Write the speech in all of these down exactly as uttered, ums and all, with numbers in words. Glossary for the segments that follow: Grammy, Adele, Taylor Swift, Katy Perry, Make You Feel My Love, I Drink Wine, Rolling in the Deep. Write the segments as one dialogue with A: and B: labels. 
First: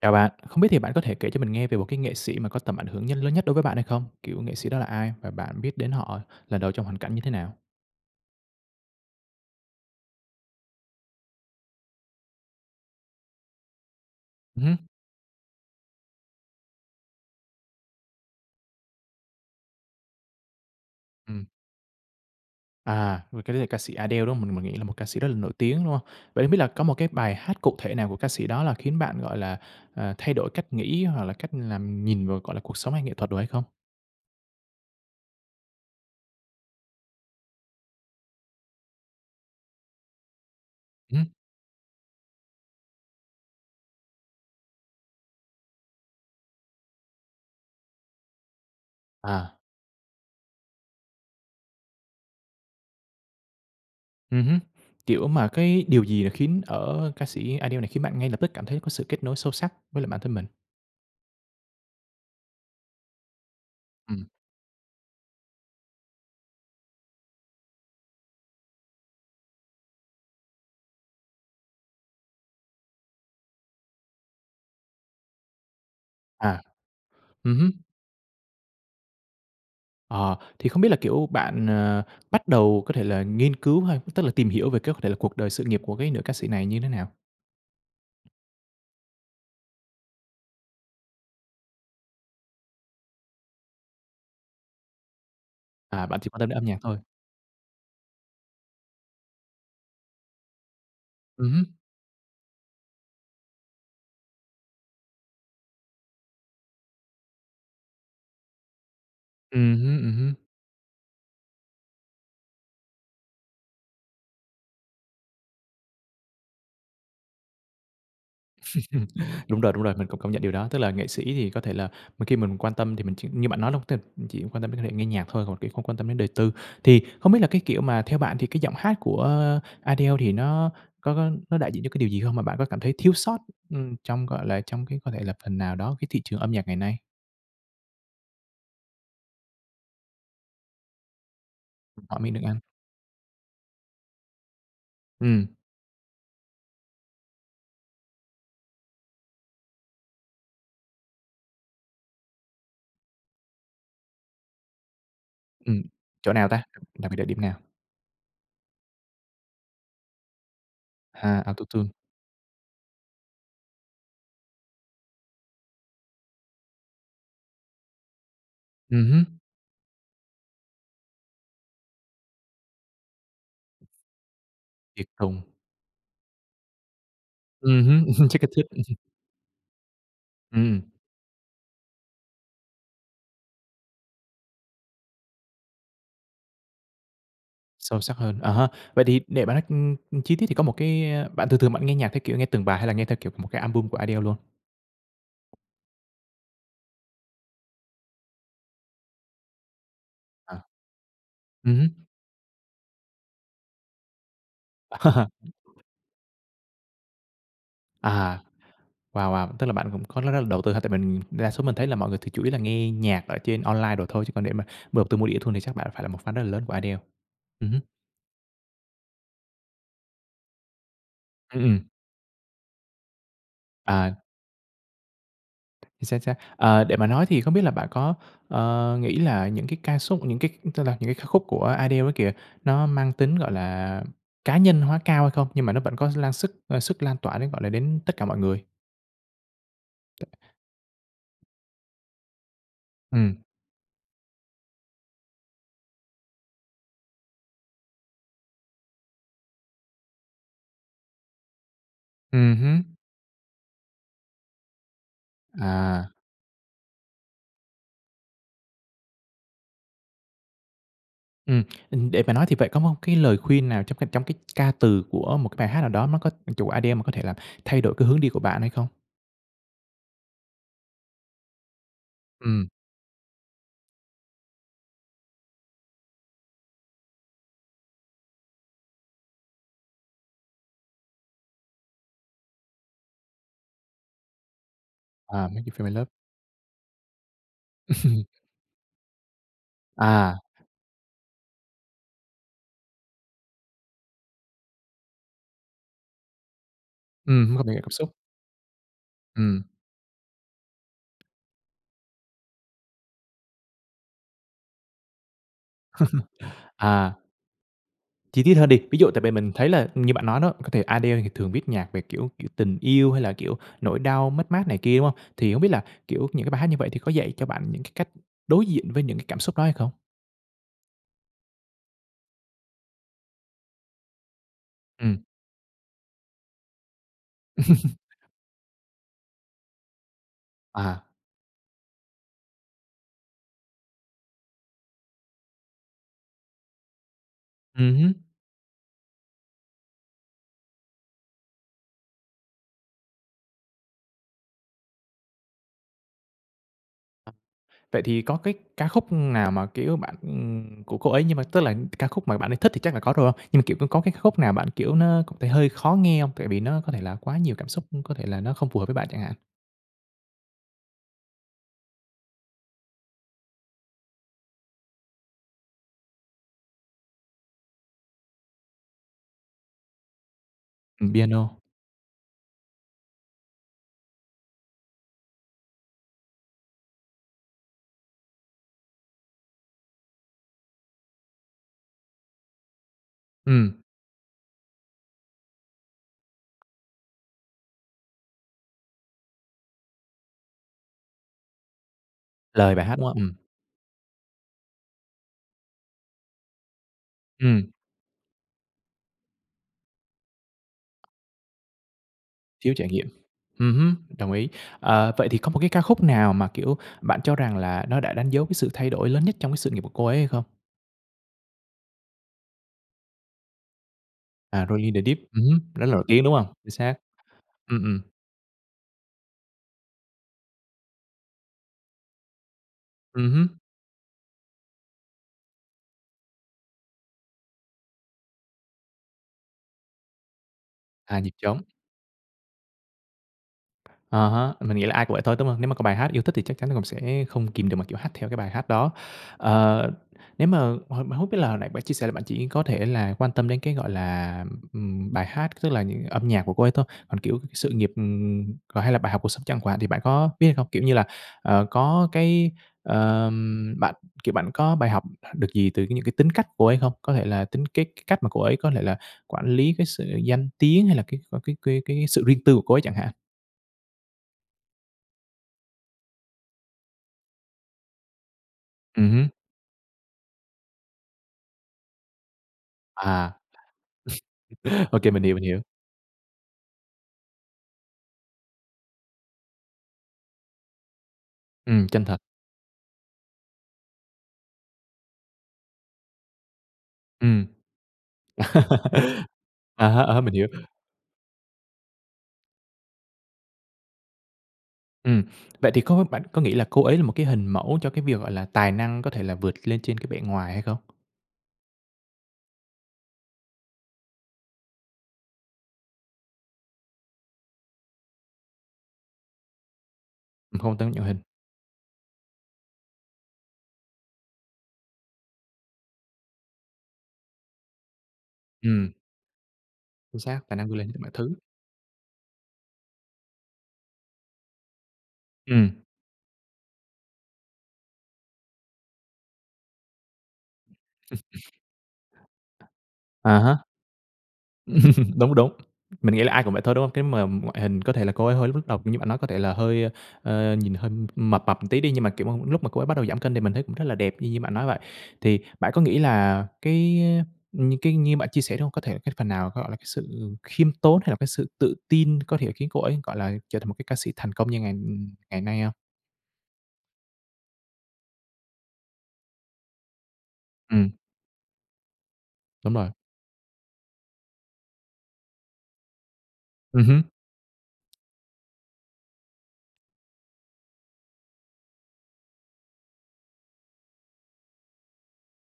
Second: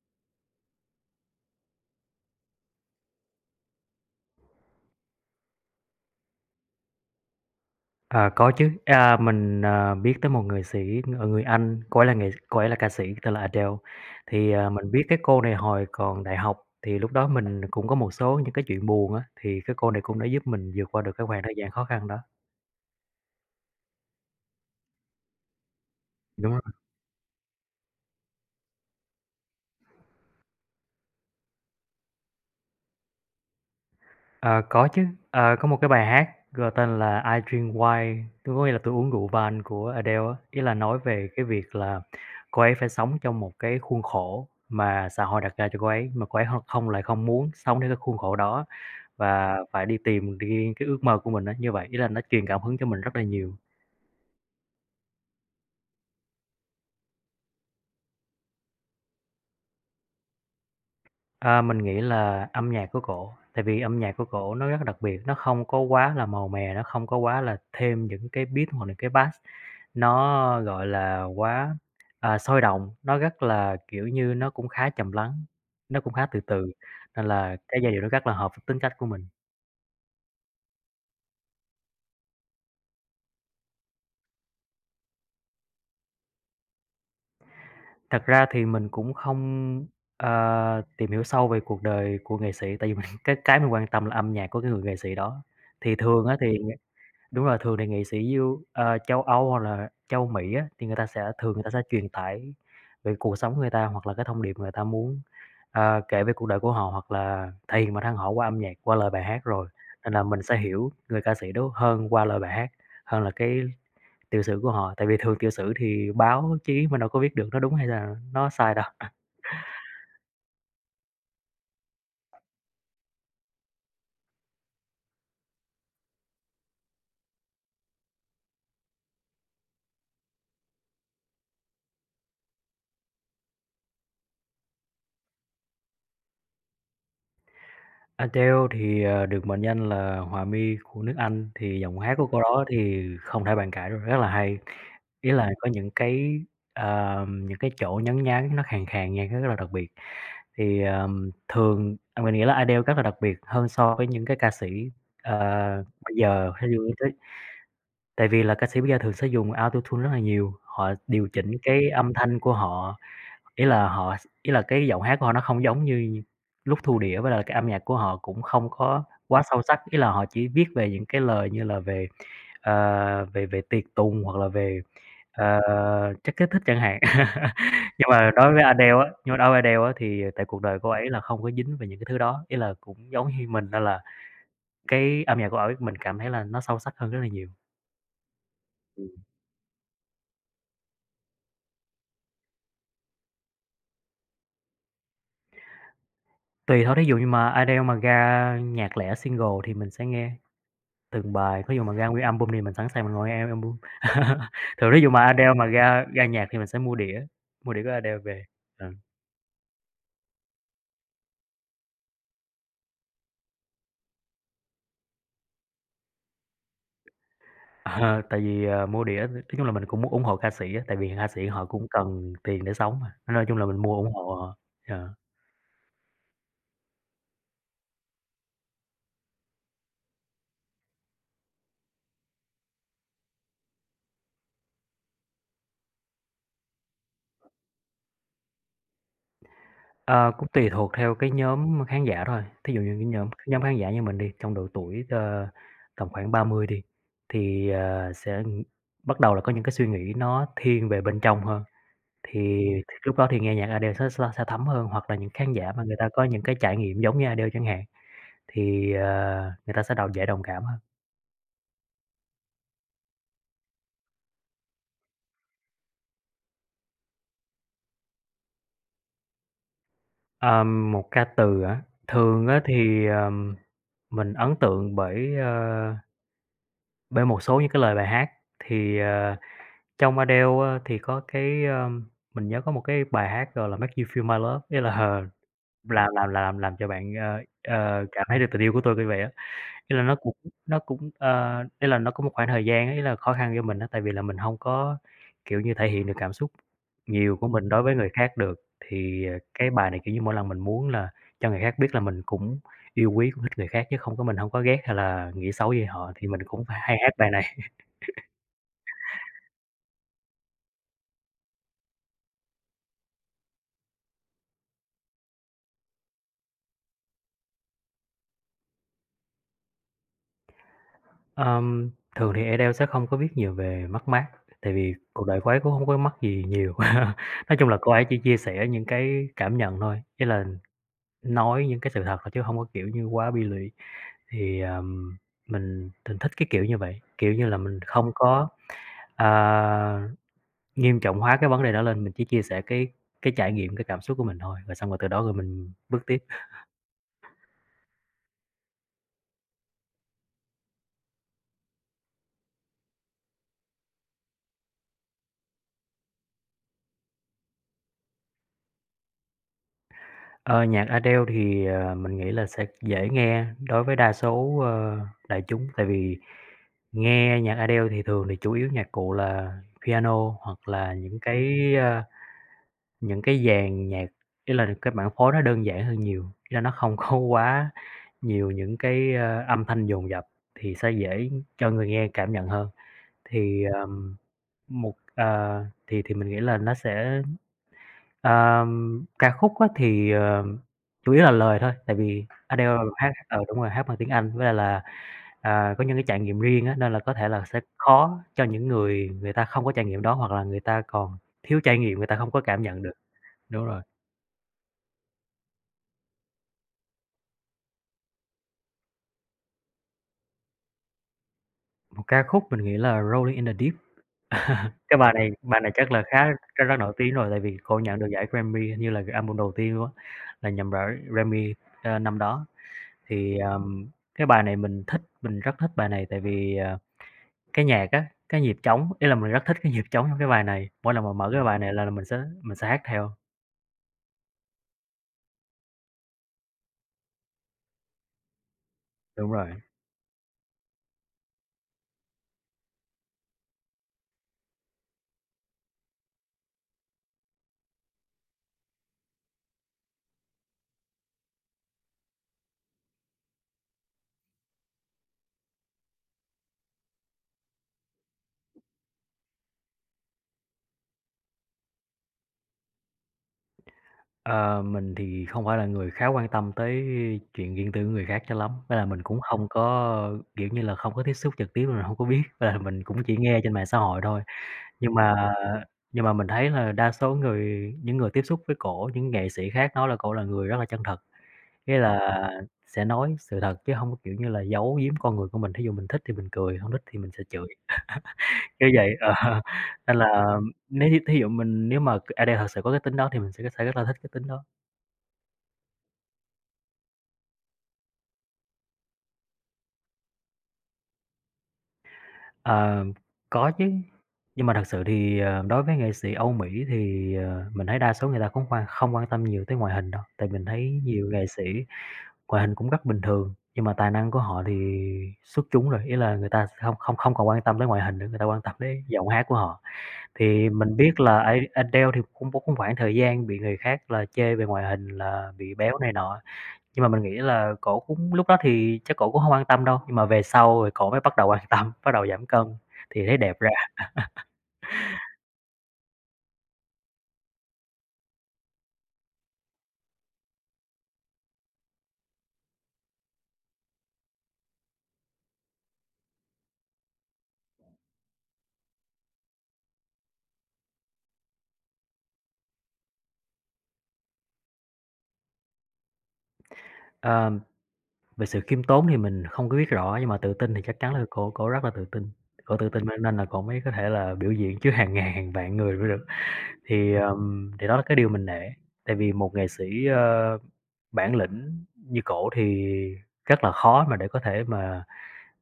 A: Chào bạn, không biết thì bạn có thể kể cho mình nghe về một cái nghệ sĩ mà có tầm ảnh hưởng nhân lớn nhất đối với bạn hay không? Kiểu nghệ sĩ đó là ai và bạn biết đến họ lần đầu trong hoàn cảnh như thế nào?
B: À, có chứ, à, mình, à, biết tới một người sĩ, ờ, người Anh, cô ấy là nghệ cô ấy là ca sĩ tên là Adele. Thì,
A: Ừm
B: à,
A: hứm,
B: mình biết cái cô này hồi còn đại học, thì lúc đó mình cũng có một số những cái chuyện buồn á, thì cái cô này cũng đã giúp mình vượt qua được cái khoảng
A: ừm.
B: thời gian khó khăn đó.
A: À, vậy cái đấy là ca sĩ Adele, đúng không? Mình mình nghĩ là một ca sĩ rất là nổi tiếng, đúng không? Vậy hông
B: Đúng
A: biết
B: rồi.
A: là có một cái bài hát cụ thể nào của ca sĩ đó là khiến bạn, gọi là, ờ, thay đổi cách nghĩ hoặc là cách làm nhìn vào, gọi là, cuộc sống hay nghệ thuật đồ hay không?
B: Ờ, có chứ, ờ, có một cái bài hát gọi tên là "I Drink Wine", tôi có nghĩa là "Tôi uống rượu vang" của Adele á, ý là nói
A: Ừm
B: về cái việc là cô ấy phải sống trong một cái khuôn khổ mà xã hội đặt ra cho cô ấy, mà cô ấy hông không lại không muốn sống theo cái khuôn khổ đó.
A: à,
B: Và phải đi tìm riêng cái ước mơ của mình á, như vậy, ý là nó truyền cảm hứng cho mình rất là nhiều.
A: ừm hứm, kiểu, mà cái điều gì là khiến ở ca sĩ Adele này khiến bạn ngay lập tức cảm thấy có sự kết nối sâu sắc với lại bản thân mình?
B: À, mình nghĩ là âm nhạc của cổ, tại vì âm nhạc của
A: Ừm,
B: cổ nó rất là đặc biệt, nó không có quá là màu mè, nó không có quá là thêm những cái beat hoặc là cái bass nó, gọi là, quá, à, sôi động, nó rất là, kiểu như, nó cũng khá trầm lắng, nó cũng khá từ
A: à,
B: từ, nên là
A: ừ.
B: cái giai điệu nó rất là hợp với tính cách của mình.
A: Ờ, thì không biết là, kiểu, bạn, ờ, bắt đầu có thể là nghiên cứu hay tức là tìm hiểu về cái có thể là cuộc đời sự nghiệp của cái nữ ca sĩ này như thế nào?
B: Thật ra thì mình cũng không, ờ, tìm hiểu sâu về cuộc đời của nghệ sĩ, tại vì mình cái cái mình quan tâm là âm nhạc của cái người nghệ sĩ đó. Thì
A: À, bạn
B: thường
A: chỉ
B: á,
A: quan tâm đến
B: thì
A: âm nhạc thôi.
B: đúng rồi, thường thì nghệ sĩ du ờ, châu Âu hoặc là châu Mỹ á, thì người ta sẽ
A: Ừm
B: thường người
A: hứm,
B: ta sẽ truyền tải về cuộc sống người ta, hoặc là cái thông điệp người ta muốn, ờ, kể về cuộc đời của họ, hoặc là thể hiện bản thân họ qua âm nhạc, qua lời bài hát rồi,
A: ừm hứm, ừm
B: nên là
A: hứm.
B: mình sẽ hiểu người ca sĩ đó hơn qua lời bài hát, hơn là cái Tiểu sử của họ, tại vì thường tiểu sử thì báo chí mình đâu có biết được nó đúng hay là nó sai đâu.
A: Đúng rồi, đúng rồi, mình cũng công nhận điều đó. Tức là nghệ sĩ thì có thể là mà khi mình quan tâm thì mình chỉ như bạn nói đúng t chỉ quan tâm đến cái thể nghe nhạc thôi, còn, cái không quan tâm đến đời tư. Thì không biết là cái kiểu mà theo bạn thì cái giọng hát của ờ, Adele thì nó có có nó đại diện cho cái điều gì không? Mà bạn có cảm thấy thiếu sót, ừm, trong, gọi là, trong cái có thể là phần nào đó cái thị trường âm nhạc ngày nay?
B: Adele thì, ờ, được mệnh danh là "Hòa mi của nước Anh", thì giọng hát
A: Hỏi
B: của
A: mình được
B: cô
A: ăn.
B: đó thì không thể bàn cãi rồi, rất là hay. Ý
A: Ừm.
B: là có những cái, ờ, những cái chỗ nhấn nhá nó khàn khàn nghe nó rất là đặc biệt. Thì, ờm, thường, à, mình nghĩ là Adele rất là đặc biệt hơn so với những cái ca sĩ, ờ,
A: Ừm,
B: bây
A: chỗ nào
B: giờ
A: ta?
B: hay dùng
A: Đặc
B: tới,
A: biệt là điểm nào?
B: tại vì là ca sĩ bây giờ thường sẽ dùng Auto-tune rất là nhiều, họ điều
A: À,
B: chỉnh
A: Auto-Tune.
B: cái âm thanh của họ. Ý là họ Ý là cái giọng hát của họ nó không giống như lúc thu đĩa, với lại cái âm nhạc của họ cũng không có
A: Ừm hứm,
B: quá sâu sắc. Ý là họ chỉ viết về những cái lời như là về, ờ, về về tiệc tùng hoặc là về,
A: tiệt tùng.
B: ờ, chất kích thích chẳng hạn.
A: Ừm hứm,
B: Nhưng mà
A: chắc kích
B: đối với Adele
A: thích.
B: á nhưng mà đối với Adele á thì tại cuộc đời
A: Ừm,
B: cô ấy là không có dính về những cái thứ đó, ý là cũng giống như mình nên là cái âm nhạc của ấy mình cảm thấy là nó sâu sắc hơn rất là nhiều.
A: sâu sắc hơn. À há, vậy thì để bạn nói, ưm, ưm, chi tiết thì có một cái, a bạn thường thường bạn nghe nhạc theo kiểu nghe từng bài hay là nghe theo kiểu một cái album của Adele luôn?
B: Tùy thôi, thí dụ như mà Adele mà ra nhạc lẻ single thì mình sẽ nghe.
A: À,
B: Từng bài,
A: ừm
B: thí dụ mà
A: hứm.
B: ra nguyên album thì mình sẵn sàng mình ngồi nghe album. Thường ví dụ mà Adele mà ra ra nhạc thì mình sẽ mua đĩa, mua đĩa của Adele
A: À,
B: về. Ừ.
A: wow, wow, tức là bạn cũng có rất rất là đầu tư ha, tại mình đa số mình thấy là mọi người thì chủ yếu là nghe nhạc ở trên online đồ thôi, chứ còn để mà đầu tư mua đĩa thường thì chắc bạn phải là một fan rất là lớn của Adele. Ừm hứm,
B: Ờ, Tại vì, ờ, mua đĩa nói chung là mình cũng muốn ủng hộ ca sĩ á, tại vì ca sĩ
A: ừm,
B: họ
A: ừm.
B: cũng cần tiền để sống mà, nên nói chung là mình mua
A: À.
B: ủng hộ họ. Ờ.
A: Chính xác, chính xác. Ờ, để mà nói thì không biết là bạn có, ờ, nghĩ là những cái ca khúc những cái tức là những cái ca khúc của Adele ấy kìa, nó mang tính, gọi là, cá nhân hóa cao hay không? Nhưng mà nó vẫn có lan sức ờ, sức lan tỏa đến, gọi là, đến tất cả mọi người.
B: Ờ, Cũng tùy thuộc theo cái nhóm khán giả thôi, thí dụ như cái
A: Ừ,
B: nhóm cái nhóm khán giả như mình đi, trong độ tuổi, ờ, tầm khoảng ba mươi đi, thì, ờ, sẽ bắt đầu là có những cái suy nghĩ nó thiên về bên trong hơn.
A: ừm
B: Thì
A: hứm.
B: lúc đó thì nghe nhạc Adele sẽ sẽ sẽ thấm hơn, hoặc là những khán giả mà người
A: À,
B: ta có những cái trải nghiệm giống như Adele chẳng hạn, thì, ờ, người ta sẽ đồng dễ đồng cảm hơn.
A: ừ. Để mà nói thì vậy có một cái lời khuyên nào trong cái trong cái ca từ của một cái bài hát nào đó nó có chủ Adele mà có thể làm thay đổi cái hướng đi của bạn hay không?
B: Ờm, một ca từ hả? Thường á
A: Ừ.
B: thì, ờm, mình ấn tượng bởi, ờ, bởi một số những cái lời bài hát. Thì, ờ, trong Adele á thì có cái, ờm, mình nhớ có một cái bài hát gọi là "Make You Feel My Love", nghĩa là, ờ,
A: À, "Make You Feel My Love."
B: làm làm làm làm cho bạn, ờ, ờ, cảm thấy được tình yêu của tôi, kiểu vậy á. Ý là nó cũng
A: À,
B: nó cũng, ờ, ý là nó có một khoảng thời gian ấy là khó khăn cho mình á, tại vì là mình hông có, kiểu như, thể hiện được cảm xúc
A: ừ
B: nhiều của
A: không có
B: mình
A: nhận
B: đối
A: cảm
B: với người
A: xúc.
B: khác được. Thì, ờ,
A: Ừ.
B: cái bài này, kiểu như, mỗi lần mình muốn là cho người khác biết là mình cũng yêu quý, cũng thích người khác chứ không có mình hông có ghét hay là nghĩ xấu gì họ, thì mình cũng phải hay hát
A: À.
B: bài này.
A: Chi tiết hơn đi, ví dụ tại vì mình thấy là ừ, như bạn nói đó, có thể Adele thì thường viết nhạc về, kiểu kiểu, tình yêu hay là, kiểu, nỗi đau mất mát này kia, đúng không? Thì không biết là, kiểu, những cái bài hát như vậy thì có dạy cho bạn những cái cách đối diện với những cái cảm xúc đó hay không?
B: Ờm, thường thì Adele sẽ không có viết nhiều về mất mát, tại vì
A: Ừm.
B: cuộc đời cô ấy cũng hông có mất gì nhiều. Nói chung là cô ấy chỉ chia sẻ những cái cảm nhận thôi, ý là
A: À,
B: Nói những cái sự thật thôi chứ hông có, kiểu như, quá bi lụy. Thì, ờm, mình mình thích cái kiểu như vậy, kiểu như là, mình không
A: ừm.
B: có, à, nghiêm trọng hóa cái vấn đề đó lên, mình chỉ chia sẻ cái cái trải nghiệm, cái cảm xúc của mình thôi, rồi xong rồi từ đó rồi mình bước tiếp.
A: Vậy thì có cái ca khúc nào mà, kiểu, bạn ừm, của cô ấy nhưng mà tức là ca khúc mà bạn ấy thích thì chắc là có rồi hông? Nhưng mà, kiểu, có cái ca khúc nào bạn, kiểu, nó cũng thấy hơi khó nghe không? Tại vì nó có thể là quá nhiều cảm xúc, có thể là nó không phù hợp với bạn chẳng hạn?
B: Ờ, Nhạc Adele thì, ờ, mình nghĩ là sẽ dễ nghe đối với đa số, ơ, đại chúng, tại vì nghe nhạc Adele thì thường thì chủ yếu nhạc cụ là piano hoặc là
A: Ừm,
B: những cái,
A: piano.
B: a những cái dàn nhạc, ý là cái bản phối nó đơn giản hơn nhiều, ý là nó không có quá nhiều những cái, ơ, âm thanh dồn dập thì sẽ dễ cho người nghe cảm nhận hơn. Thì,
A: Ừm,
B: ờm, một ờ, thì thì mình nghĩ là nó sẽ ờm, ca khúc á thì, ờ, chủ yếu là lời thôi, tại vì Adele
A: lời bài hát, đúng
B: hát
A: không? Ừm.
B: ờ, đúng rồi, hát bằng tiếng Anh với lại là, à, có những cái trải nghiệm riêng á, nên là có thể là sẽ
A: Ừm.
B: khó cho những người người ta không có trải nghiệm đó, hoặc là người ta còn thiếu trải nghiệm, người ta không có cảm
A: Thiếu
B: nhận
A: trải
B: được.
A: nghiệm.
B: Đúng rồi.
A: Ừm, đồng ý. Ờ, vậy thì có một cái ca khúc nào mà, kiểu, bạn cho rằng là nó đã đánh dấu cái sự thay đổi lớn nhất trong cái sự nghiệp của cô ấy hay không?
B: Một ca khúc mình nghĩ là "Rolling in the Deep."
A: À, "Rolling in
B: Cái
A: the
B: bài
A: Deep",
B: này
A: ừm
B: bài này
A: rất là
B: chắc là
A: nổi tiếng,
B: khá
A: đúng không?
B: rất
A: Chính
B: rất nổi
A: xác.
B: tiếng rồi, tại vì cô
A: Ừm,
B: nhận
A: ừm,
B: được giải Grammy hình như là cái album đầu tiên luôn á, là nhận giải Grammy, ơ, năm đó. Thì,
A: ừm,
B: ờm, cái bài này mình thích, mình rất thích bài này tại vì, ờ, cái nhạc á, cái nhịp trống, ý là mình rất thích cái nhịp trống trong cái bài này, mỗi lần mà
A: à,
B: mở
A: "Nhịp
B: cái bài
A: trống".
B: này là là mình sẽ mình sẽ hát theo.
A: À há, mình nghĩ là ai cũng vậy thôi, đúng hông? Nếu mà có bài hát yêu thích thì chắc chắn là mình sẽ không kìm được mà, kiểu, hát theo cái bài hát đó.
B: Đúng rồi.
A: Ờ, nếu mà hồi mà hông biết là hồi nãy bạn chia sẻ là bạn chỉ có thể là quan tâm đến cái, gọi là, ừm, bài hát, tức là những âm nhạc của cô ấy thôi, còn, kiểu, cái sự nghiệp, ừm, còn hay là bài học cuộc sống chẳng hạn thì bạn có biết hay không? Kiểu như là, ờ, có cái, ờm, bạn, kiểu, bạn có bài học được gì từ cái những cái tính cách cô ấy không? Có thể là tính cái cái cách mà cô ấy có thể là quản lý cái sự danh tiếng hay là cái c cái cái cái sự riêng tư của cô ấy chẳng hạn?
B: Ờ, mình thì không phải là người khá quan tâm tới chuyện riêng tư của người khác cho lắm, nên là mình
A: Ừm
B: cũng
A: hứm.
B: không có, kiểu như là, không có tiếp xúc trực tiếp nên mình hông có biết, là mình cũng chỉ
A: À,
B: nghe trên mạng xã hội thôi. Nhưng
A: ô mình hiểu,
B: mà
A: mình hiểu.
B: nhưng mà mình thấy là đa số người những người tiếp xúc với cổ, những nghệ sĩ khác nói là cổ là người rất là chân thật, nghĩa
A: Ừm, chân thật.
B: là sẽ nói sự thật chứ hông có, kiểu như là, giấu giếm con người của mình. Thí dụ mình thích thì mình cười, hông thích thì mình sẽ
A: Ừm.
B: chửi, kiểu vậy. Ờ,
A: À
B: Nên
A: há, à há, mình
B: là
A: hiểu.
B: nếu như thí dụ mình nếu mà c à, đây thật sự có cái tính đó thì mình sẽ sẽ rất là thích cái tính đó.
A: Ừm, vậy thì có bạn có nghĩ là cô ấy là một cái hình mẫu cho cái việc, gọi là, tài năng có thể là vượt lên trên cái bề ngoài hay không?
B: Ờ, có chứ, nhưng mà thật sự thì, ờ, đối với nghệ sĩ Âu Mỹ thì, ờ, mình thấy đa số người ta cũng quan không quan tâm nhiều tới ngoại hình đâu, tại mình
A: Ừm, không
B: thấy
A: tới nhận
B: nhiều
A: hình.
B: nghệ sĩ ngoại hình cũng rất bình thường, nhưng mà tài năng của họ thì xuất chúng rồi, ý là người ta không không không còn quan tâm tới ngoại hình nữa, người ta quan tâm đến
A: Ừm,
B: giọng hát của họ.
A: chính xác,
B: Thì
A: tài năng
B: mình
A: vươn lên
B: biết
A: trên mọi
B: là
A: thứ.
B: A Adele thì cũng có cũng khoảng thời gian bị người khác là chê về ngoại hình là bị
A: Ừm,
B: béo này nọ. Nhưng mà mình nghĩ là cổ cũng lúc đó thì chắc cổ cũng hông quan tâm đâu, nhưng mà về sau rồi cổ mới bắt đầu quan tâm, bắt đầu giảm cân thì thấy
A: à
B: đẹp ra.
A: há. Đúng, đúng. Mình nghĩ là ai cũng vậy thôi, đúng không? Cái mà ngoại hình có thể là cô ấy hơi lúc đầu như bạn nói có thể là hơi, ờ, nhìn hơi mập mập một tí đi, nhưng mà, kiểu, mà lúc mà cô ấy bắt đầu giảm cân thì mình thấy cũng rất là đẹp như như bạn nói vậy. Thì bạn có nghĩ là cái như cái như bạn chia sẻ, đúng hông? Có thể là cái phần nào, gọi là, cái sự khiêm tốn hay là cái sự tự tin có thể khiến cô ấy, gọi là, trở thành một cái ca sĩ thành công như ngày ngày nay không?
B: Ờ, về sự khiêm tốn thì mình không có biết rõ, nhưng mà tự tin thì chắc
A: Ừm,
B: chắn là cổ cổ rất là tự tin, cổ tự
A: đúng
B: tin
A: rồi.
B: nên nên là cổ mới có thể là biểu diễn trước hàng ngàn, hàng vạn người mới được.
A: Ừm
B: Thì,
A: hứm,
B: ờm, thì đó là cái điều mình nể, tại vì một nghệ sĩ, ơ, bản lĩnh như cổ thì rất là khó mà để có thể mà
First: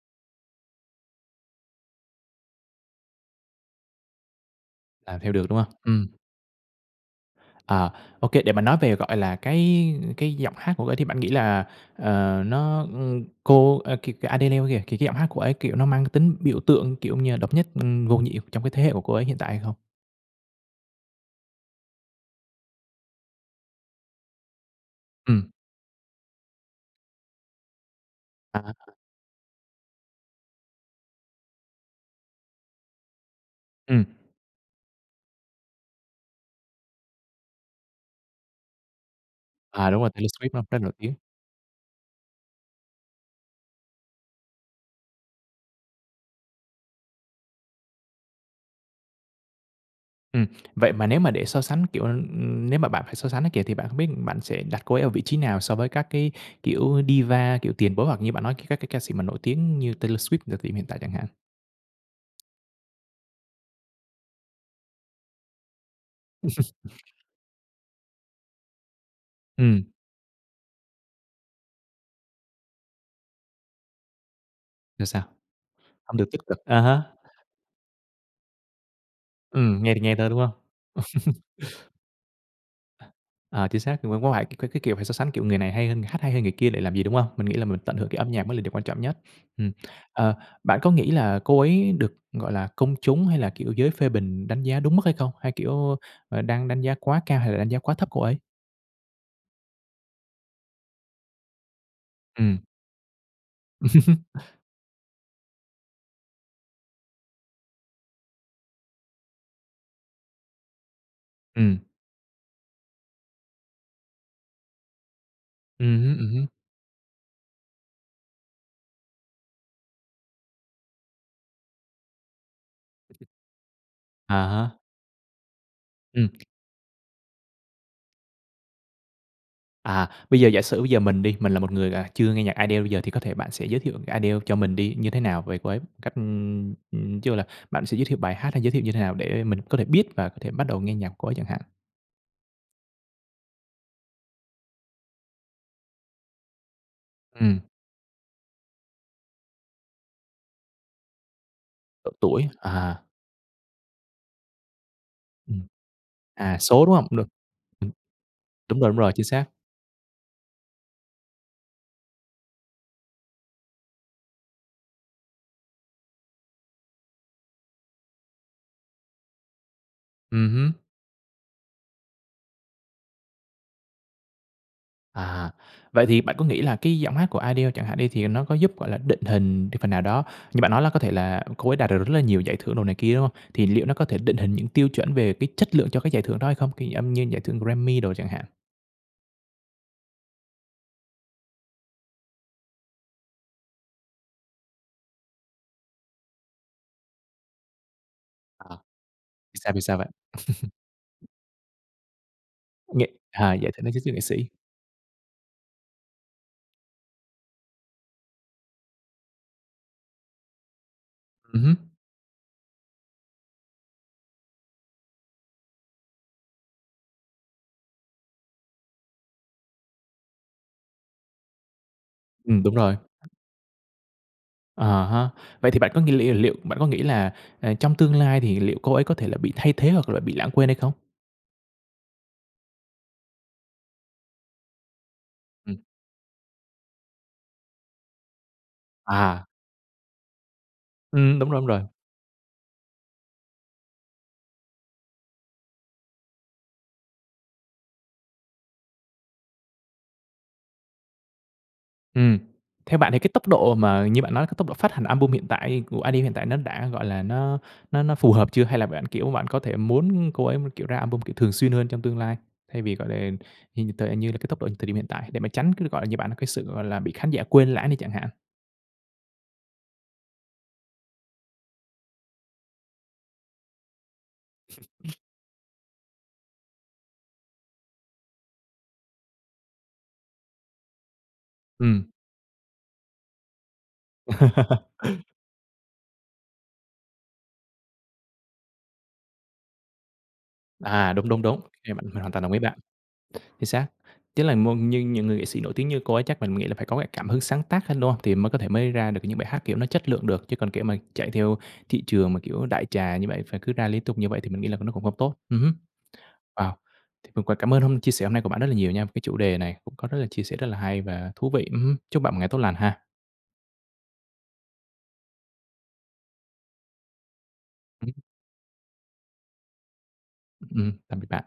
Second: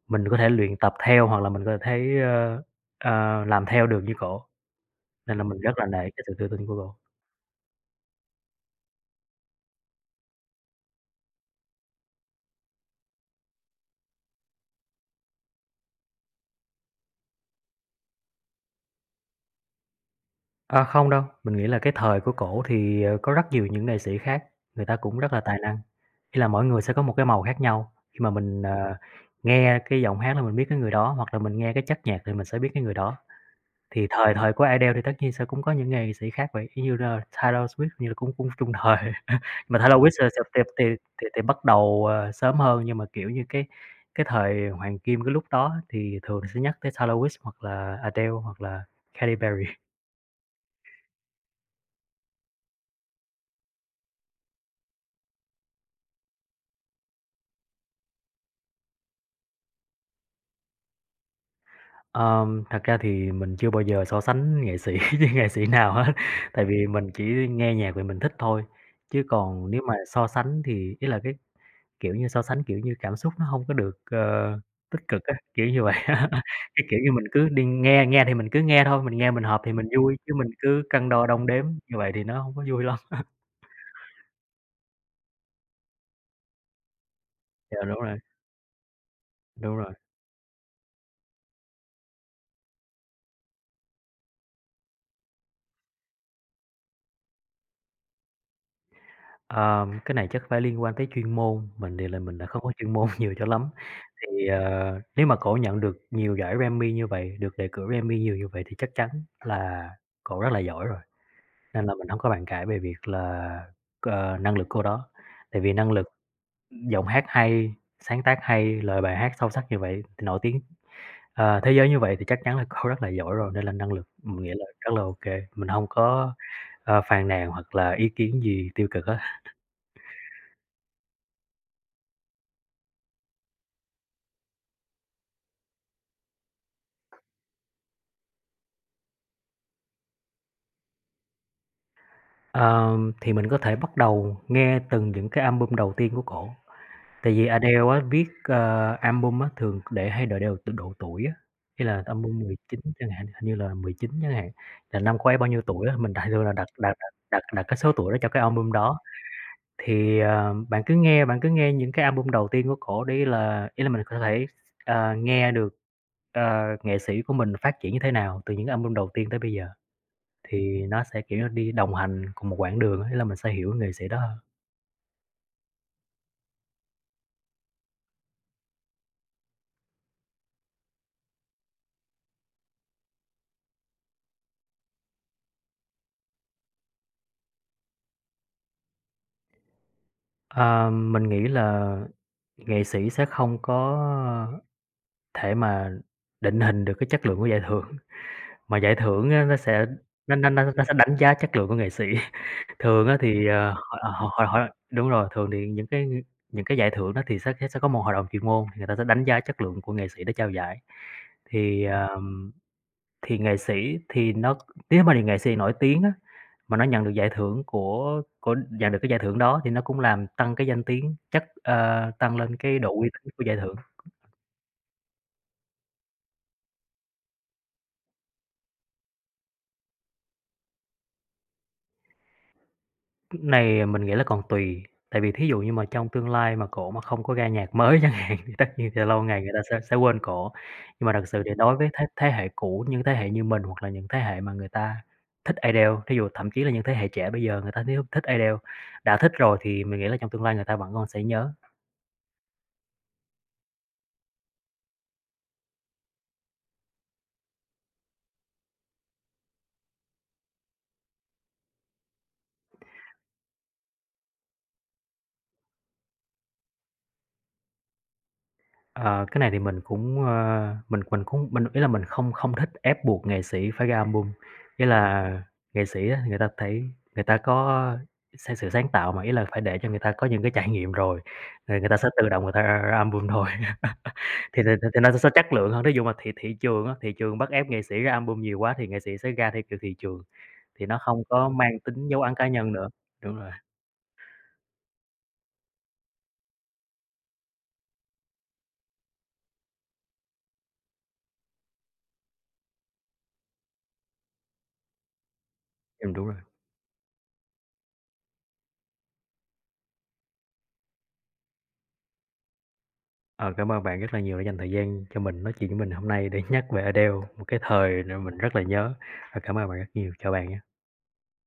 B: mình có thể luyện tập theo hoặc là mình có thể, ơ, ờ, ờ, làm theo được như cổ.
A: làm theo
B: Nên là
A: được,
B: mình
A: đúng không?
B: rất là nể
A: Ừm.
B: cái sự tự tin của cổ.
A: Ờ, ô để mà nói về, gọi là, cái cái giọng hát của cô ấy thì bạn nghĩ là, ờ, nó, ưm, cô, ơ, cái cái Adele kìa, thì cái giọng hát của ấy, kiểu, nó mang cái tính biểu tượng, kiểu như là, độc nhất, ừm, vô nhị trong cái thế hệ của cô ấy hiện tại hay không?
B: Ờ, không đâu, mình nghĩ là cái thời của cổ thì, ờ, có rất nhiều những nghệ sĩ khác, người ta cũng rất là
A: Ừm,
B: tài năng. Ý là mỗi người sẽ có một cái màu khác nhau, khi mà mình,
A: à,
B: ờ, nghe cái giọng hát là mình biết cái người đó, hoặc là mình nghe cái chất nhạc thì mình sẽ biết cái người đó.
A: ừm,
B: Thì thời thời của Adele thì tất nhiên sẽ cũng có những nghệ sĩ khác vậy, như là Taylor Swift như là cũng cũng chung thời. Mình thấy
A: à,
B: là
A: đúng
B: Wiz
A: rồi,
B: sẽ
A: Taylor
B: sẽ
A: Swift nó
B: tệp
A: rất
B: thì
A: nổi tiếng.
B: thì thì bắt đầu, ờ, sớm hơn, nhưng mà, kiểu như, cái cái thời hoàng kim cái lúc đó thì thường sẽ nhắc tới Taylor Swift hoặc là Adele hoặc là Katy Perry.
A: Ừm, vậy mà nếu mà để so sánh, kiểu, ừm, nếu mà bạn phải so sánh á kìa, thì bạn không biết bạn sẽ đặt cô ấy ở vị trí nào so với các cái, kiểu, diva, kiểu, tiền bối hoặc như bạn nói các cái ca sĩ mà nổi tiếng như Taylor Swift ở thời điểm hiện tại chẳng hạn?
B: Ờm, thật ra thì mình chưa bao giờ so sánh nghệ sĩ với nghệ sĩ nào hết, tại vì mình chỉ nghe nhạc vì mình thích thôi, chứ còn nếu
A: Ừm,
B: mà so sánh thì ý là cái kiểu như, so sánh, kiểu như, cảm xúc nó hông có được, ờ, tích
A: là sao?
B: cực á, kiểu như vậy.
A: Không được tích
B: á.
A: cực. À
B: Cái kiểu
A: há.
B: như mình cứ đi nghe nghe thì mình cứ nghe thôi, mình nghe mình hợp thì
A: Ừm,
B: mình
A: nghe thì nghe
B: vui,
A: thôi,
B: chứ
A: đúng
B: mình
A: hông?
B: cứ cân đo đong đếm như vậy thì nó hông có vui lắm.
A: Ờ, chính xác, cũng có phải cái cái, kiểu, phải so sánh, kiểu, người này hay hơn hát hay hơn người kia để làm gì, đúng hông? Mình nghĩ là mình
B: Dạ, đúng
A: tận hưởng cái
B: rồi,
A: âm nhạc mới là điều quan trọng nhất. Ừm,
B: đúng rồi.
A: ờ, bạn có nghĩ là cô ấy được, gọi là, công chúng hay là, kiểu, giới phê bình đánh giá đúng mức hay không? Hay, kiểu, ờ, đang đánh giá quá cao hay là đánh giá quá thấp cô ấy?
B: Ờ, cái này chắc phải liên quan tới chuyên môn, mình thì là mình lại
A: Ừm.
B: không có chuyên môn nhiều cho lắm. Thì, ờ, nếu mà cổ nhận được nhiều giải Grammy như vậy, được đề cử Grammy nhiều như vậy thì chắc chắn là cổ rất là giỏi rồi,
A: Ừm,
B: nên là mình hông có bàn cãi về việc là, ờ, năng lực cô đó. Tại vì năng
A: ừm
B: lực
A: hứm, ừm hứm.
B: giọng hát hay, sáng tác hay, lời bài hát sâu sắc như vậy, nổi tiếng, ờ, thế giới như vậy thì chắc chắn là cô rất là giỏi rồi, nên là năng lực
A: À
B: mình nghĩ là
A: há.
B: rất là ok, mình hông
A: Ừm.
B: có, ờ, phàn nàn hoặc là ý kiến gì tiêu cực hết.
A: À, bây giờ giả sử bây giờ mình đi, mình là một người, à, chưa nghe nhạc Adele bây giờ thì có thể bạn sẽ giới thiệu cái Adele cho mình đi như thế nào về cô ấy? Cách, ừm, ừm, tức là bạn sẽ giới thiệu bài hát hay giới thiệu như thế nào để mình có thể biết và có thể bắt đầu nghe nhạc của cô ấy chẳng hạn?
B: Ờ, thì mình có thể bắt đầu nghe từng những cái album đầu tiên của cổ, tại vì
A: Ừm,
B: Adele á viết, ờ, album á thường để hay để đều t độ tuổi á, ý là
A: độ
B: album
A: tuổi,
B: mười chín
A: à,
B: chẳng hạn, hình như là mười chín chẳng hạn, là năm cô ấy bao nhiêu
A: ừm,
B: tuổi á, mình đại thường là
A: à,
B: đặt
A: số,
B: đặt
A: đúng hông?
B: đặt
A: Được,
B: đặt đặt cái
A: ừm,
B: số tuổi đó cho cái album
A: đúng rồi, đúng
B: đó.
A: rồi, chính xác.
B: Thì, ờ, bạn cứ nghe bạn cứ nghe những cái album đầu tiên của cổ đi là ý là mình có thể, ờ, nghe được, ờ, nghệ sĩ của mình phát triển như thế nào từ những album đầu tiên tới bây giờ,
A: Ừm hứm.
B: thì nó sẽ, kiểu như, đi đồng hành cùng một quãng đường á, là mình sẽ hiểu nghệ sĩ đó hơn.
A: À, vậy thì bạn có nghĩ là cái giọng hát của i đê lờ chẳng hạn đi, thì nó có giúp, gọi là, định hình đi phần nào đó? Như bạn nói là có thể là cô ấy đạt được rất là nhiều giải thưởng đồ này kia, đúng hông? Thì liệu nó có thể định hình những tiêu chuẩn về cái chất lượng cho các giải thưởng đó hay không? Cái âm như giải thưởng Grammy đồ chẳng hạn.
B: Ờ, mình nghĩ là nghệ sĩ sẽ không có thể mà định hình được cái chất lượng của giải thưởng,
A: Ờ.
B: mà giải thưởng á, nó
A: Vì sao, vì
B: sẽ
A: sao vậy?
B: nó nó nó nó sẽ đánh giá chất lượng của nghệ sĩ. Thường
A: Nghệ
B: á thì,
A: à,
B: ờ,
A: giải thưởng đó
B: hội
A: cho nghệ
B: hội
A: sĩ.
B: hội hội đúng rồi, thường thì những cái những cái giải thưởng đó thì sẽ sẽ có một hội đồng chuyên môn, thì người ta sẽ đánh giá chất lượng của nghệ sĩ để trao giải.
A: Ừm hứm,
B: Thì, ờm, thì nghệ sĩ thì nó nếu mà nghệ sĩ nổi tiếng á, mà nó nhận được giải thưởng của của nhận được cái giải thưởng đó thì nó cũng làm tăng cái danh tiếng, chất ờ, tăng lên
A: ừm, đúng
B: cái độ
A: rồi.
B: uy tín của giải thưởng.
A: À há. Vậy thì bạn có nghĩ liệu liệu bạn có nghĩ là, ờ, trong tương lai thì liệu cô ấy có thể là bị thay thế hoặc là bị lãng quên hay không?
B: Này mình nghĩ là còn tùy, tại vì thí dụ như
A: Ừm,
B: mà trong tương lai mà cổ mà không có ra nhạc mới chẳng hạn thì tất nhiên thì lâu ngày
A: à,
B: người ta sẽ sẽ quên cổ. Nhưng mà thật
A: ừm,
B: sự
A: đúng
B: thì
A: rồi, đúng
B: đối
A: rồi.
B: với thế thế hệ cũ, những thế hệ như mình hoặc là những thế hệ mà người ta thích idol, thí dụ thậm chí là những thế hệ trẻ bây giờ người ta nếu thích idol, đã thích rồi thì mình nghĩ là trong tương lai người ta vẫn còn sẽ nhớ.
A: Ừm. Theo bạn thì cái tốc độ mà như bạn nói cái tốc độ phát hành album hiện tại của i đê em hiện tại nó đã, gọi là, nó nó nó phù hợp chưa? Hay là bạn, kiểu, bạn có thể muốn cô ấy, kiểu, ra album, kiểu, thường xuyên hơn trong tương lai, thay vì, gọi là, như tại như là cái tốc độ thời điểm hiện tại để mà tránh cái, gọi là, như bạn nói cái sự, gọi là, bị khán giả quên lãng đi chẳng hạn?
B: Ờ, cái này thì mình cũng, ơ, mình mình cũng mình ý là mình không không thích ép buộc nghệ sĩ phải ra album. Nghĩa là nghệ sĩ á, người ta thấy người ta có sáng sự sáng tạo mà, ý là phải để cho người ta có những cái trải nghiệm rồi, rồi người ta
A: Ừm.
B: sẽ tự động người ta ra album thôi, thì thì thì nó sẽ chất lượng hơn. Ví dụ mà thị thị trường á, thị trường bắt ép nghệ sĩ ra album nhiều quá thì nghệ sĩ sẽ ra theo kiểu thị trường, thì nó
A: À,
B: không
A: đúng, đúng,
B: có
A: đúng, cái
B: mang
A: này mình
B: tính
A: mình
B: dấu
A: hoàn
B: ấn
A: toàn
B: cá
A: đồng ý
B: nhân
A: bạn.
B: nữa. Đúng rồi,
A: Chính xác. Chính là mô như những người nghệ sĩ nổi tiếng như cô ấy chắc mình nghĩ là phải có cái cảm hứng sáng tác hơn, đúng không? Thì mới có thể mới ra được những bài hát, kiểu, nó chất lượng được, chứ còn, kiểu, mà chạy theo thị trường mà, kiểu, đại trà như vậy, và cứ ra liên tục như vậy thì mình nghĩ là nó cũng không tốt. Ừ, hứm.
B: ừm, đúng rồi.
A: Wow! Thì mình cũng cảm ơn hôm chia sẻ hôm nay của bạn rất là nhiều nha. Cái chủ đề này cũng có rất là chia sẻ rất là hay và thú vị. Ừm hứm. Chúc bạn một ngày tốt lành ha.
B: Ờ, cảm ơn bạn rất là nhiều đã dành thời gian cho mình, nói chuyện với mình hôm nay để nhắc về Adele, một cái thời
A: Ừm,
B: mà mình rất là nhớ. Và cảm ơn bạn rất nhiều, chào bạn nhé.
A: ừm, tạm biệt bạn.